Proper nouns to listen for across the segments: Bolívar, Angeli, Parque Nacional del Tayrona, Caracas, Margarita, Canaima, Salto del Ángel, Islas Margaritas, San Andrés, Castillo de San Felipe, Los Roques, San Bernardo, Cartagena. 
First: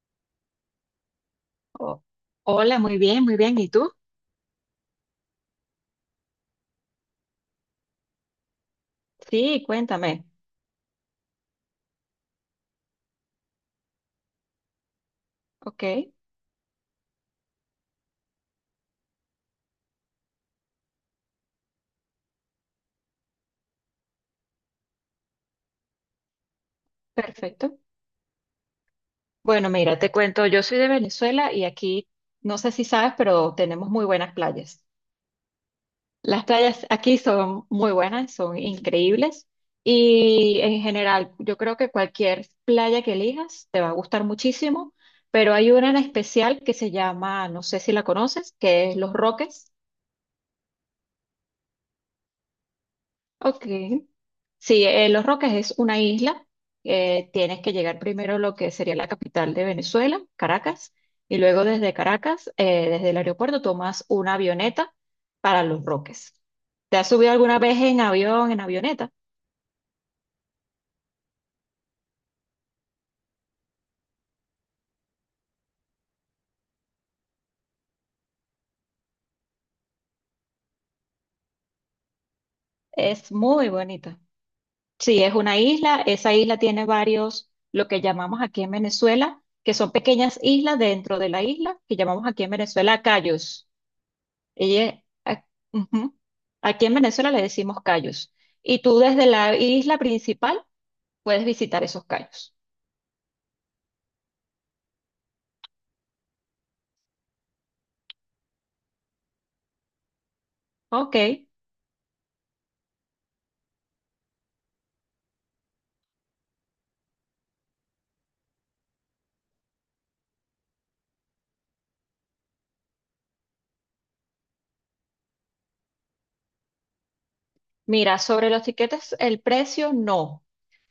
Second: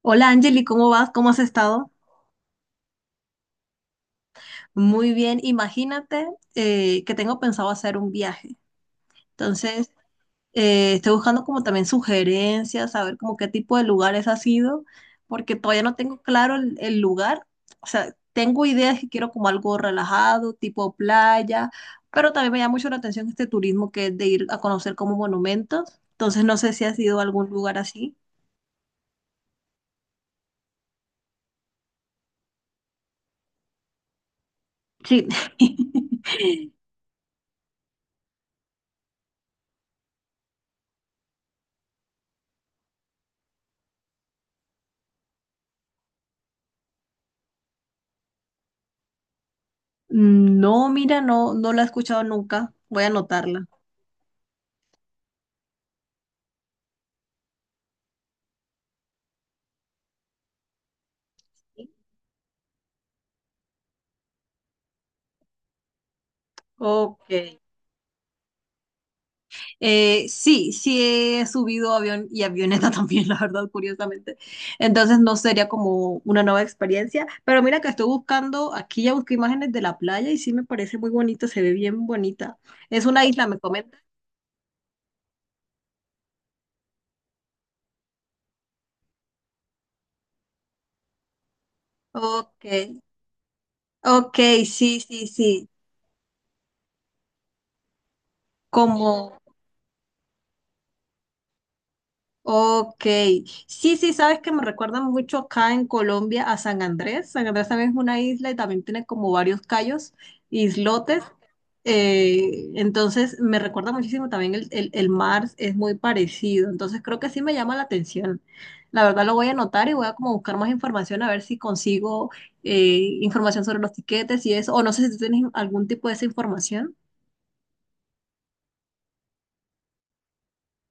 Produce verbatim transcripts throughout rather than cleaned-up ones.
Hola Angeli, ¿cómo vas? ¿Cómo has estado? Oh, hola, muy bien, muy bien. ¿Y tú? Muy bien, imagínate eh, que tengo pensado hacer un viaje. Sí, Entonces, cuéntame. eh, estoy buscando como también sugerencias, saber como qué tipo de lugares ha sido, porque todavía Ok, no tengo claro el, el lugar. O sea, tengo ideas que quiero como algo relajado, tipo playa, pero también me llama mucho la atención este turismo que es de ir a conocer como monumentos. Entonces, no sé si has ido a algún lugar perfecto. así. Bueno, mira, te cuento, yo soy de Venezuela y aquí, no sé si sabes, pero tenemos muy buenas playas. Sí. Las playas aquí son muy buenas, son increíbles y en general, yo creo que cualquier playa que elijas te va a gustar muchísimo, pero hay una en especial que se llama, no sé si la conoces, que es Los Roques. Mm, no, mira, no, no la he escuchado nunca. Voy a anotarla. Ok. Sí, eh, Los Roques es una isla. Eh, tienes que llegar primero a lo que sería la capital de Venezuela, Caracas, y luego desde Caracas, eh, desde el aeropuerto, tomas una avioneta para Los Roques. ¿Te has Ok. subido alguna vez en avión, en avioneta? Eh, sí, sí he subido avión y avioneta también, la verdad, curiosamente. Entonces no sería como una nueva experiencia. Pero mira que estoy buscando, aquí ya busqué imágenes de la playa y sí me parece muy bonita, se ve bien bonita. Es una Es isla, me muy comenta. bonita. Sí, es una isla. Esa isla tiene varios, lo que llamamos aquí en Venezuela, que son pequeñas islas dentro de la isla, que llamamos aquí en Ok, Venezuela cayos. ok, sí, Ella, sí, a- sí. ujú. Aquí en Venezuela le decimos cayos. Y tú Como. desde la isla principal puedes visitar esos cayos. Ok, sí, sí, sabes que me recuerdan mucho acá en Colombia a San Andrés. San Andrés también es una isla y también tiene como varios cayos, islotes. Ok. Eh, entonces me recuerda muchísimo también el, el, el mar, es muy parecido. Entonces creo que sí me llama la atención. La verdad lo voy a anotar y voy a como buscar más información a ver si consigo eh, información sobre los tiquetes y eso. O no sé si tú tienes algún tipo de esa información. Mira, sobre los tiquetes, el precio no.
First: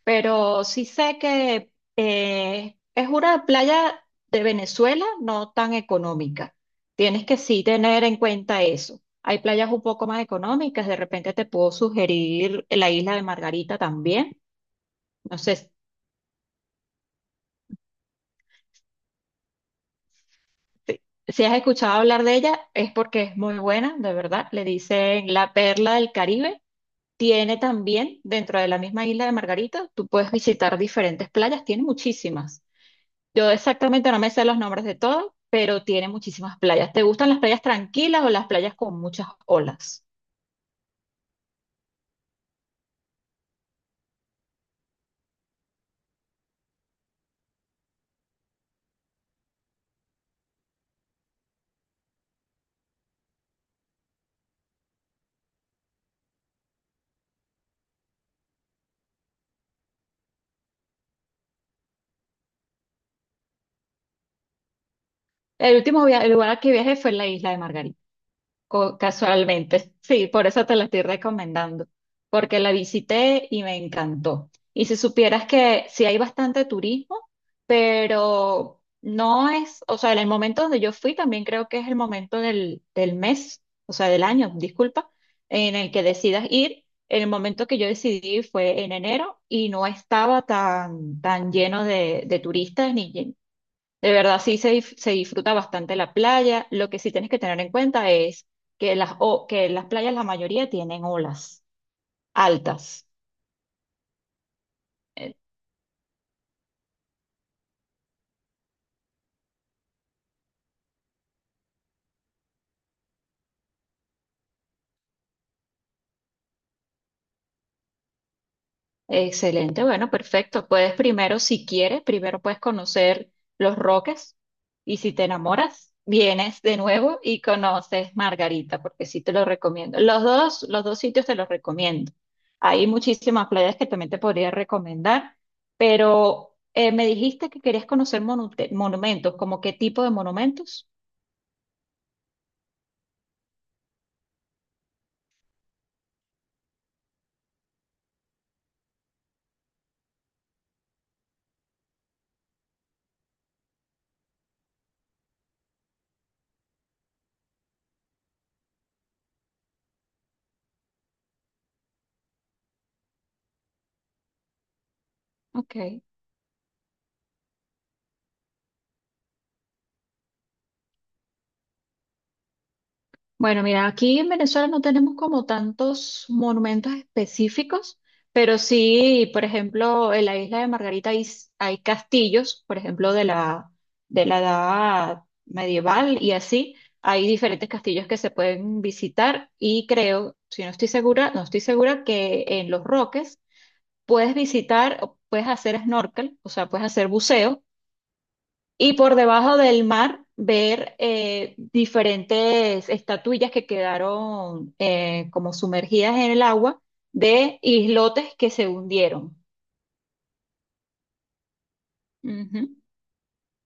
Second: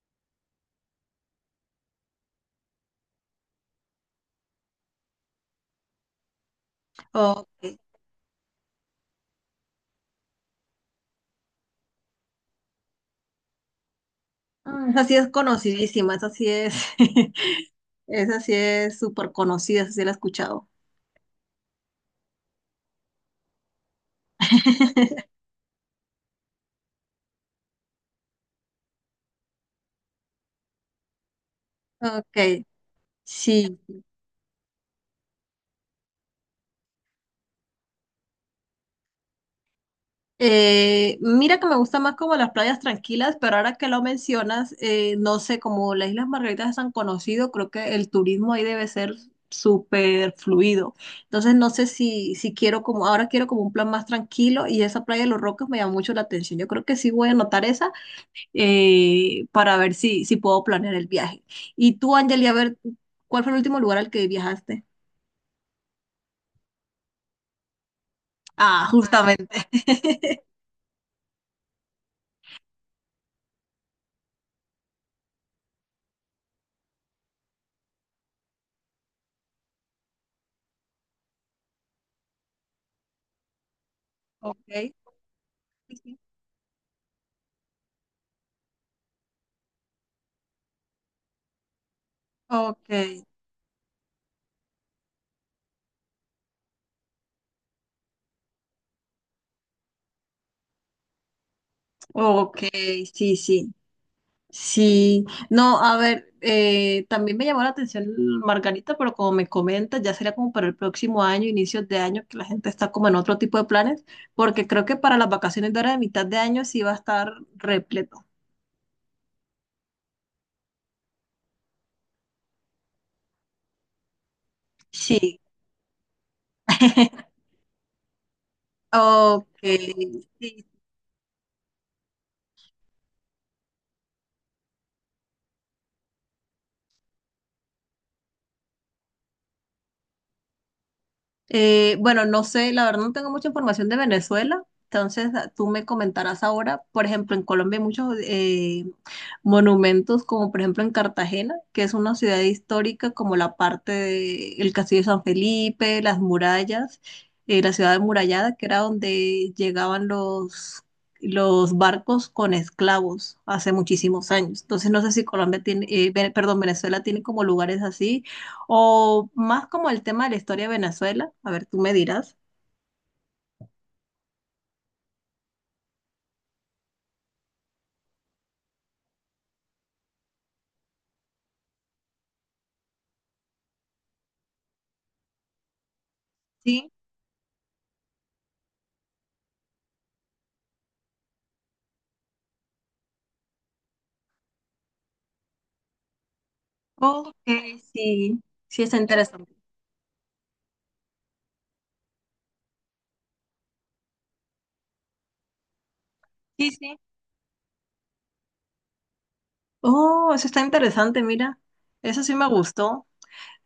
Pero sí sé que eh, es una playa de Venezuela no tan económica. Tienes que sí Ok. tener en cuenta eso. Hay playas un poco más económicas. De repente te puedo sugerir la isla de Margarita también. Mm, esa sí es No sé. conocidísima, esa sí es. Esa sí es súper conocida, esa sí la he escuchado. Sí. Si has escuchado hablar de ella, es porque es muy buena, de verdad. Le dicen la perla del Caribe. Tiene también, dentro de la misma isla de Margarita, tú puedes visitar diferentes playas, tiene muchísimas. Ok, Yo sí. exactamente no me sé los nombres de todas, pero tiene muchísimas playas. ¿Te gustan las playas tranquilas o las playas con muchas olas? Eh, mira que me gusta más como las playas tranquilas, pero ahora que lo mencionas, eh, no sé, como las Islas Margaritas es tan conocido, creo que el turismo ahí debe ser súper fluido. Entonces no sé si, si quiero como, ahora quiero como un plan más tranquilo y esa playa de Los Roques me llama mucho la atención. Yo creo que sí voy a anotar esa eh, para ver si, si puedo planear el viaje. Y tú, Angeli, a ver, ¿cuál fue el último lugar al que viajaste? El último via- el lugar al que viajé fue la isla de Margarita. Ah, co- justamente. Casualmente. Sí, por eso te la estoy recomendando, porque la visité y me encantó. Y si supieras que sí hay bastante turismo, pero no es, o sea, en el momento donde yo fui también creo que es el momento del, del mes, o sea, del año, Ok, disculpa, en el sí, que sí. decidas ir. El momento que yo decidí fue en enero y no estaba tan, tan lleno de, de Ok. turistas ni, de verdad, sí se, dif- se disfruta bastante la playa. Lo que sí tienes que tener en cuenta es que las, o- que las playas, la mayoría tienen olas Ok, altas. sí, sí. Sí, no, a ver, eh, también me llamó la atención Margarita, pero como me comentas, ya sería como para el próximo año, inicios de año, que la gente está como en otro tipo de planes, porque creo que para las vacaciones de ahora de mitad de año sí va a estar repleto. Excelente, bueno, perfecto. Puedes primero, si quieres, primero puedes conocer Los Roques y si te Sí. enamoras, vienes de nuevo y conoces Margarita, porque sí te lo Ok, recomiendo. Los dos, sí. los dos sitios te los recomiendo. Hay muchísimas playas que también te podría recomendar, pero eh, me dijiste que querías conocer monute- monumentos, ¿como qué tipo de monumentos? Eh, bueno, no sé, la verdad no tengo mucha información de Venezuela, entonces ah, tú me comentarás ahora. Por ejemplo, en Colombia hay muchos eh, monumentos, como por ejemplo en Cartagena, que es una ciudad histórica, como la parte del Castillo de San Felipe, las murallas, eh, la ciudad amurallada, que era donde llegaban los, los barcos con esclavos hace muchísimos años. Entonces no sé si Colombia Ok. tiene, eh, Ve- perdón, Venezuela tiene como lugares así o más como el tema de la historia de Venezuela. A ver, tú me dirás. Bueno, mira, aquí en Venezuela no tenemos como tantos monumentos específicos, pero sí, por ejemplo, en la isla de Margarita hay, s- hay castillos, por ejemplo, de la, de la edad medieval y así. Sí. Hay diferentes castillos que se pueden visitar y creo, si no estoy segura, no estoy segura que en Los Roques puedes visitar, o puedes hacer snorkel, o sea, puedes hacer Ok, buceo sí. Sí, y está por interesante. debajo del mar ver eh, diferentes estatuillas que quedaron eh, como sumergidas en el Sí, agua sí. de islotes que se hundieron. Oh, eso está interesante, mira. Eso sí me Ujú. gustó.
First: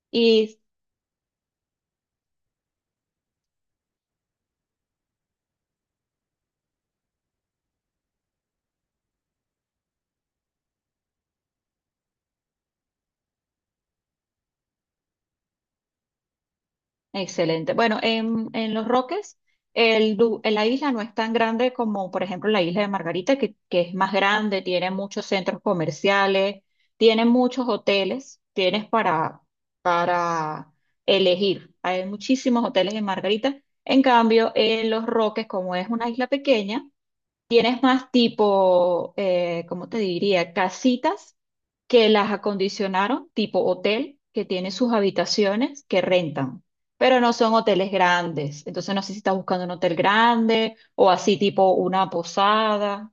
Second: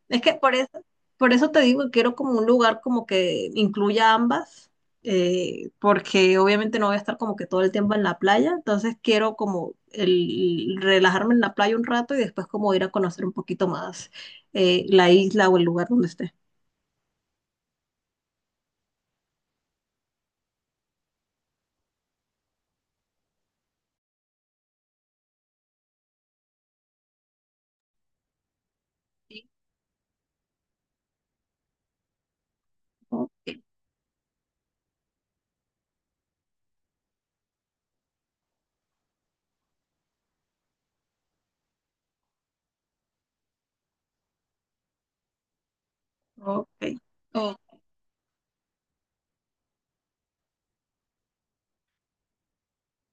Es que por Y eso, por eso te digo que quiero como un lugar como que incluya ambas, eh, porque obviamente no voy a estar como que todo el tiempo en la playa, entonces quiero como el, relajarme en la playa un rato y después como ir a conocer un poquito más eh, la isla o el lugar donde esté. excelente. Bueno, en, en Los Roques, el, lu- la isla no es tan grande como, por ejemplo, la isla de Margarita, que, que es más grande, tiene muchos centros comerciales, tiene muchos hoteles, tienes para, Sí. para elegir. Hay muchísimos hoteles en Ok. Margarita. En cambio, en Los Roques, como es una isla pequeña, tienes más tipo, eh, ¿cómo te diría? Casitas que las acondicionaron, tipo hotel, que tiene sus habitaciones que rentan, Ok. pero no son Ok. hoteles grandes. Entonces no sé si estás buscando un hotel grande o así tipo una posada.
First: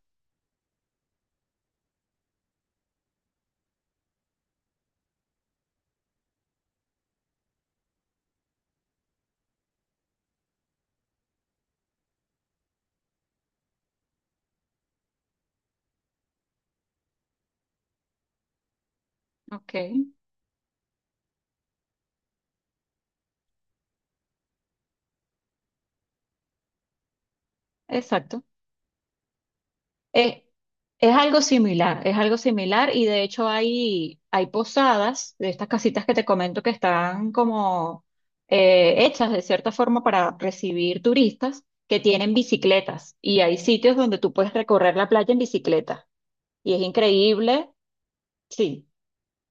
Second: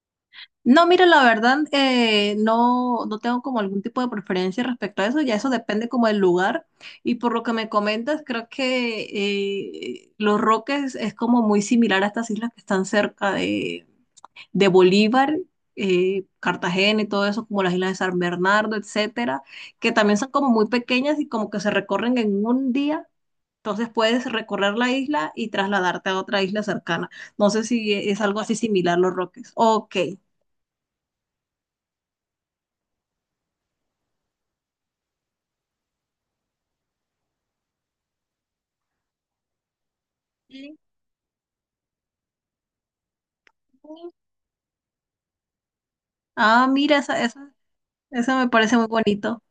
No, mira, la verdad, eh, no, no tengo como algún tipo de preferencia respecto a eso, ya eso depende como del lugar. Y por lo que me comentas, creo que eh, Los Roques es como muy similar a estas islas que están cerca de, de Bolívar, eh, Cartagena y todo eso, como las islas de San Bernardo, etcétera, Ok, que también son como muy pequeñas y como que se recorren en un día. Entonces puedes recorrer la isla y trasladarte a otra isla cercana. No sé si es algo exacto. así similar Los Roques. Ok. Es, es algo similar, es algo similar y de hecho hay, hay posadas de estas casitas que te comento que están como eh, hechas de cierta forma para Sí. recibir turistas que tienen bicicletas y hay sitios donde tú puedes recorrer la playa en bicicleta Ah, y es mira, esa, esa, increíble, esa me parece muy sí, bonito.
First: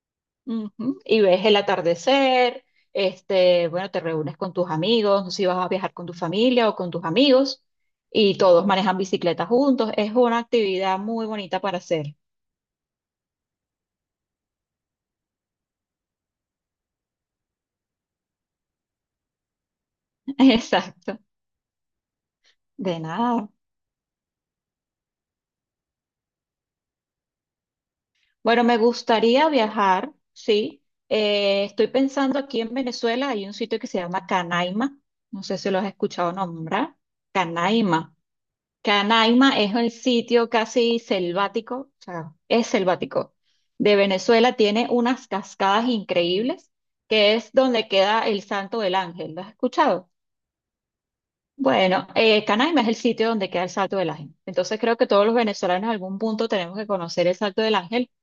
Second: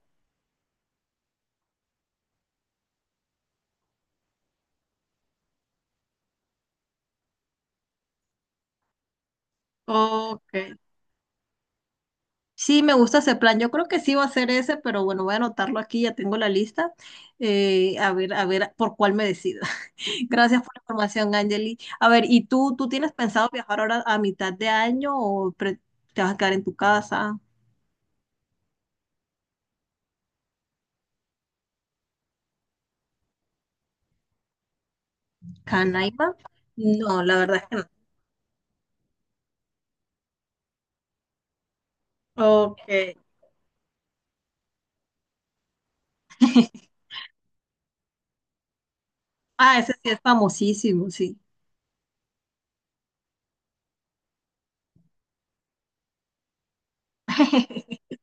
ujú. Y ves el atardecer, este, bueno, te reúnes con tus amigos, no sé si vas a viajar con tu familia o con tus amigos y todos manejan bicicletas juntos, es una Ok. actividad muy bonita para hacer. Sí, me gusta ese plan. Yo creo que sí va a ser ese, pero bueno, voy a anotarlo aquí, ya tengo la lista. Eh, a ver, a ver por cuál me decido. Gracias por la Exacto, información, Angeli. A ver, ¿y tú, tú de tienes pensado nada. viajar ahora a mitad de año o pre- te vas a quedar en tu casa, Bueno, me gustaría viajar, sí. Eh, estoy pensando aquí en Venezuela, hay un sitio que se llama Canaima, no sé si lo has escuchado Canaima? nombrar. No, la verdad es que Canaima. Canaima es el sitio casi selvático, o sea, es Ok. selvático, de Venezuela. Tiene unas cascadas increíbles, que es donde queda el Santo del Ángel. ¿Lo has Ah, ese sí escuchado? es famosísimo, sí. Bueno, eh, Canaima es el sitio donde queda el Salto del Ángel. Entonces creo que todos los venezolanos en algún punto tenemos que conocer el Salto del Ángel.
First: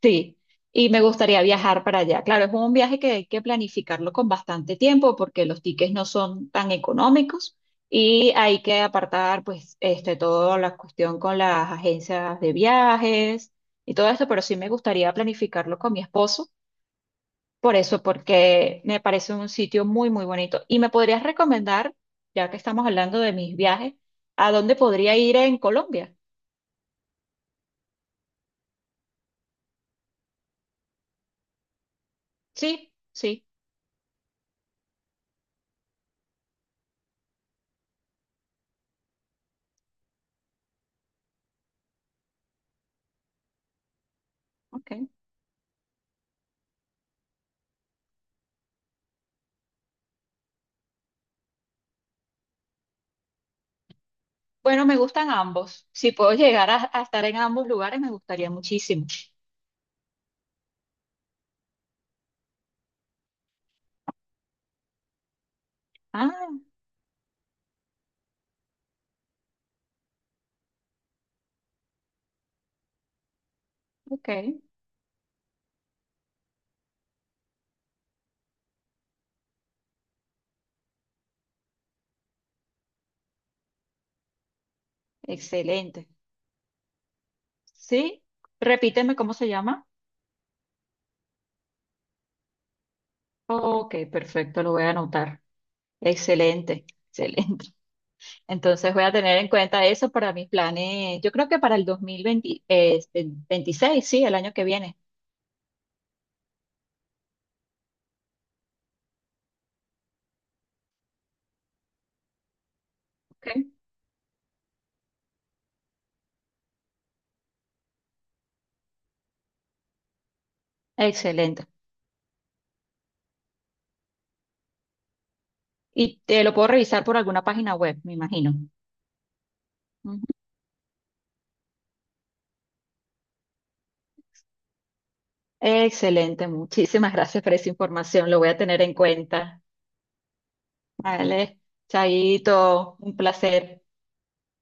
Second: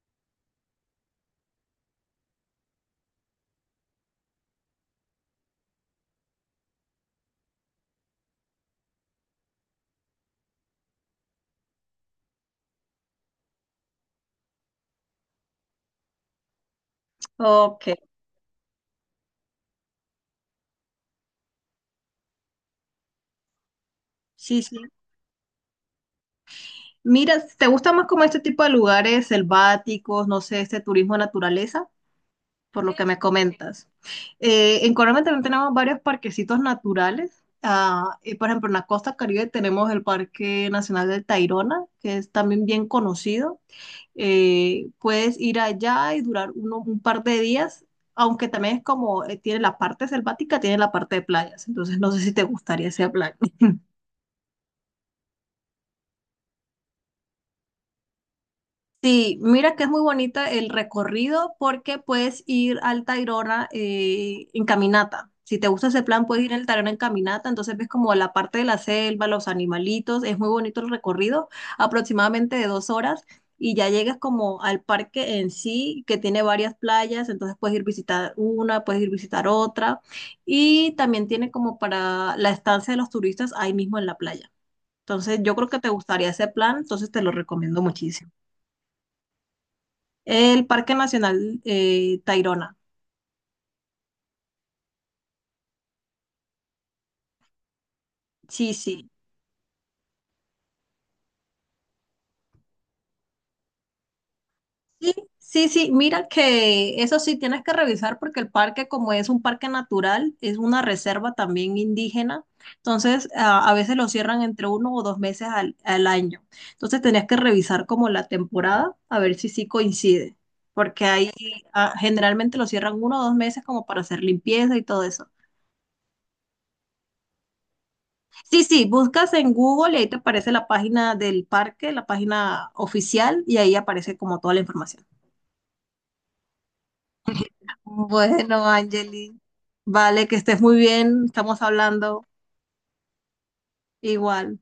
Sí, y me gustaría viajar para allá. Claro, es un viaje que hay que planificarlo con bastante tiempo porque los tickets no son tan económicos y hay que apartar pues este, toda la cuestión con las agencias de viajes y todo esto, pero sí me gustaría planificarlo con mi esposo por Ok, eso, porque me parece un sitio muy, muy bonito. ¿Y me podrías recomendar, ya que estamos hablando de mis viajes, a sí, dónde sí. podría ir en Colombia? Mira, ¿te gusta más como este tipo de lugares selváticos, no sé, este turismo de naturaleza? Por Sí, lo que me sí, comentas. Eh, en Colombia también tenemos varios parquecitos naturales. Ah, y por ejemplo, en la costa Caribe tenemos el Parque Nacional del Tayrona, que es también bien conocido. eh, ok. puedes ir allá y durar uno- un par de días, aunque también es como, eh, tiene la parte selvática, tiene la parte de playas, entonces no sé si te gustaría ese plan. Bueno, me gustan ambos. Si puedo llegar a, a estar en ambos lugares, me gustaría muchísimo. Sí, mira que es muy bonita el recorrido porque puedes ir al Tayrona eh, en caminata. Si te gusta ese plan, puedes Ah, ir al Tayrona en caminata. Entonces ves como la parte de la selva, los animalitos. Es muy bonito el recorrido, aproximadamente de dos horas. Y ya llegas ok, como al parque en sí, que tiene varias playas. Entonces puedes ir visitar una, puedes ir visitar otra. Y también tiene como para la estancia de los turistas ahí mismo en la playa. Entonces yo creo que te excelente. gustaría ese plan, entonces te lo recomiendo Sí, muchísimo. repíteme cómo se llama. El Parque Nacional eh, Tayrona. Ok, perfecto, lo voy a anotar. Excelente, excelente. Sí, Entonces voy sí. a tener en cuenta eso para mis planes. Yo creo que para el dos mil veinte, eh, este, veintiséis, sí, el año que viene. Sí, sí, sí. Mira que eso sí tienes que revisar porque el parque, como es un parque natural, es una reserva también indígena. Entonces, Ok. a, a veces lo cierran entre uno o dos meses al, al año. Entonces, tenías que revisar como la temporada a ver si sí coincide. Porque ahí Excelente. ah, generalmente lo cierran uno o dos meses como para hacer limpieza y todo eso. Y te lo puedo revisar por alguna página web, me imagino. Sí, sí, buscas en Google y ahí te Ujú. aparece la página del parque, la página oficial, y ahí aparece como toda la información. Excelente, muchísimas gracias por esa información. Lo voy a Bueno, tener en Angeli, cuenta. vale, que estés muy bien, Vale, estamos hablando chaito, un placer. igual.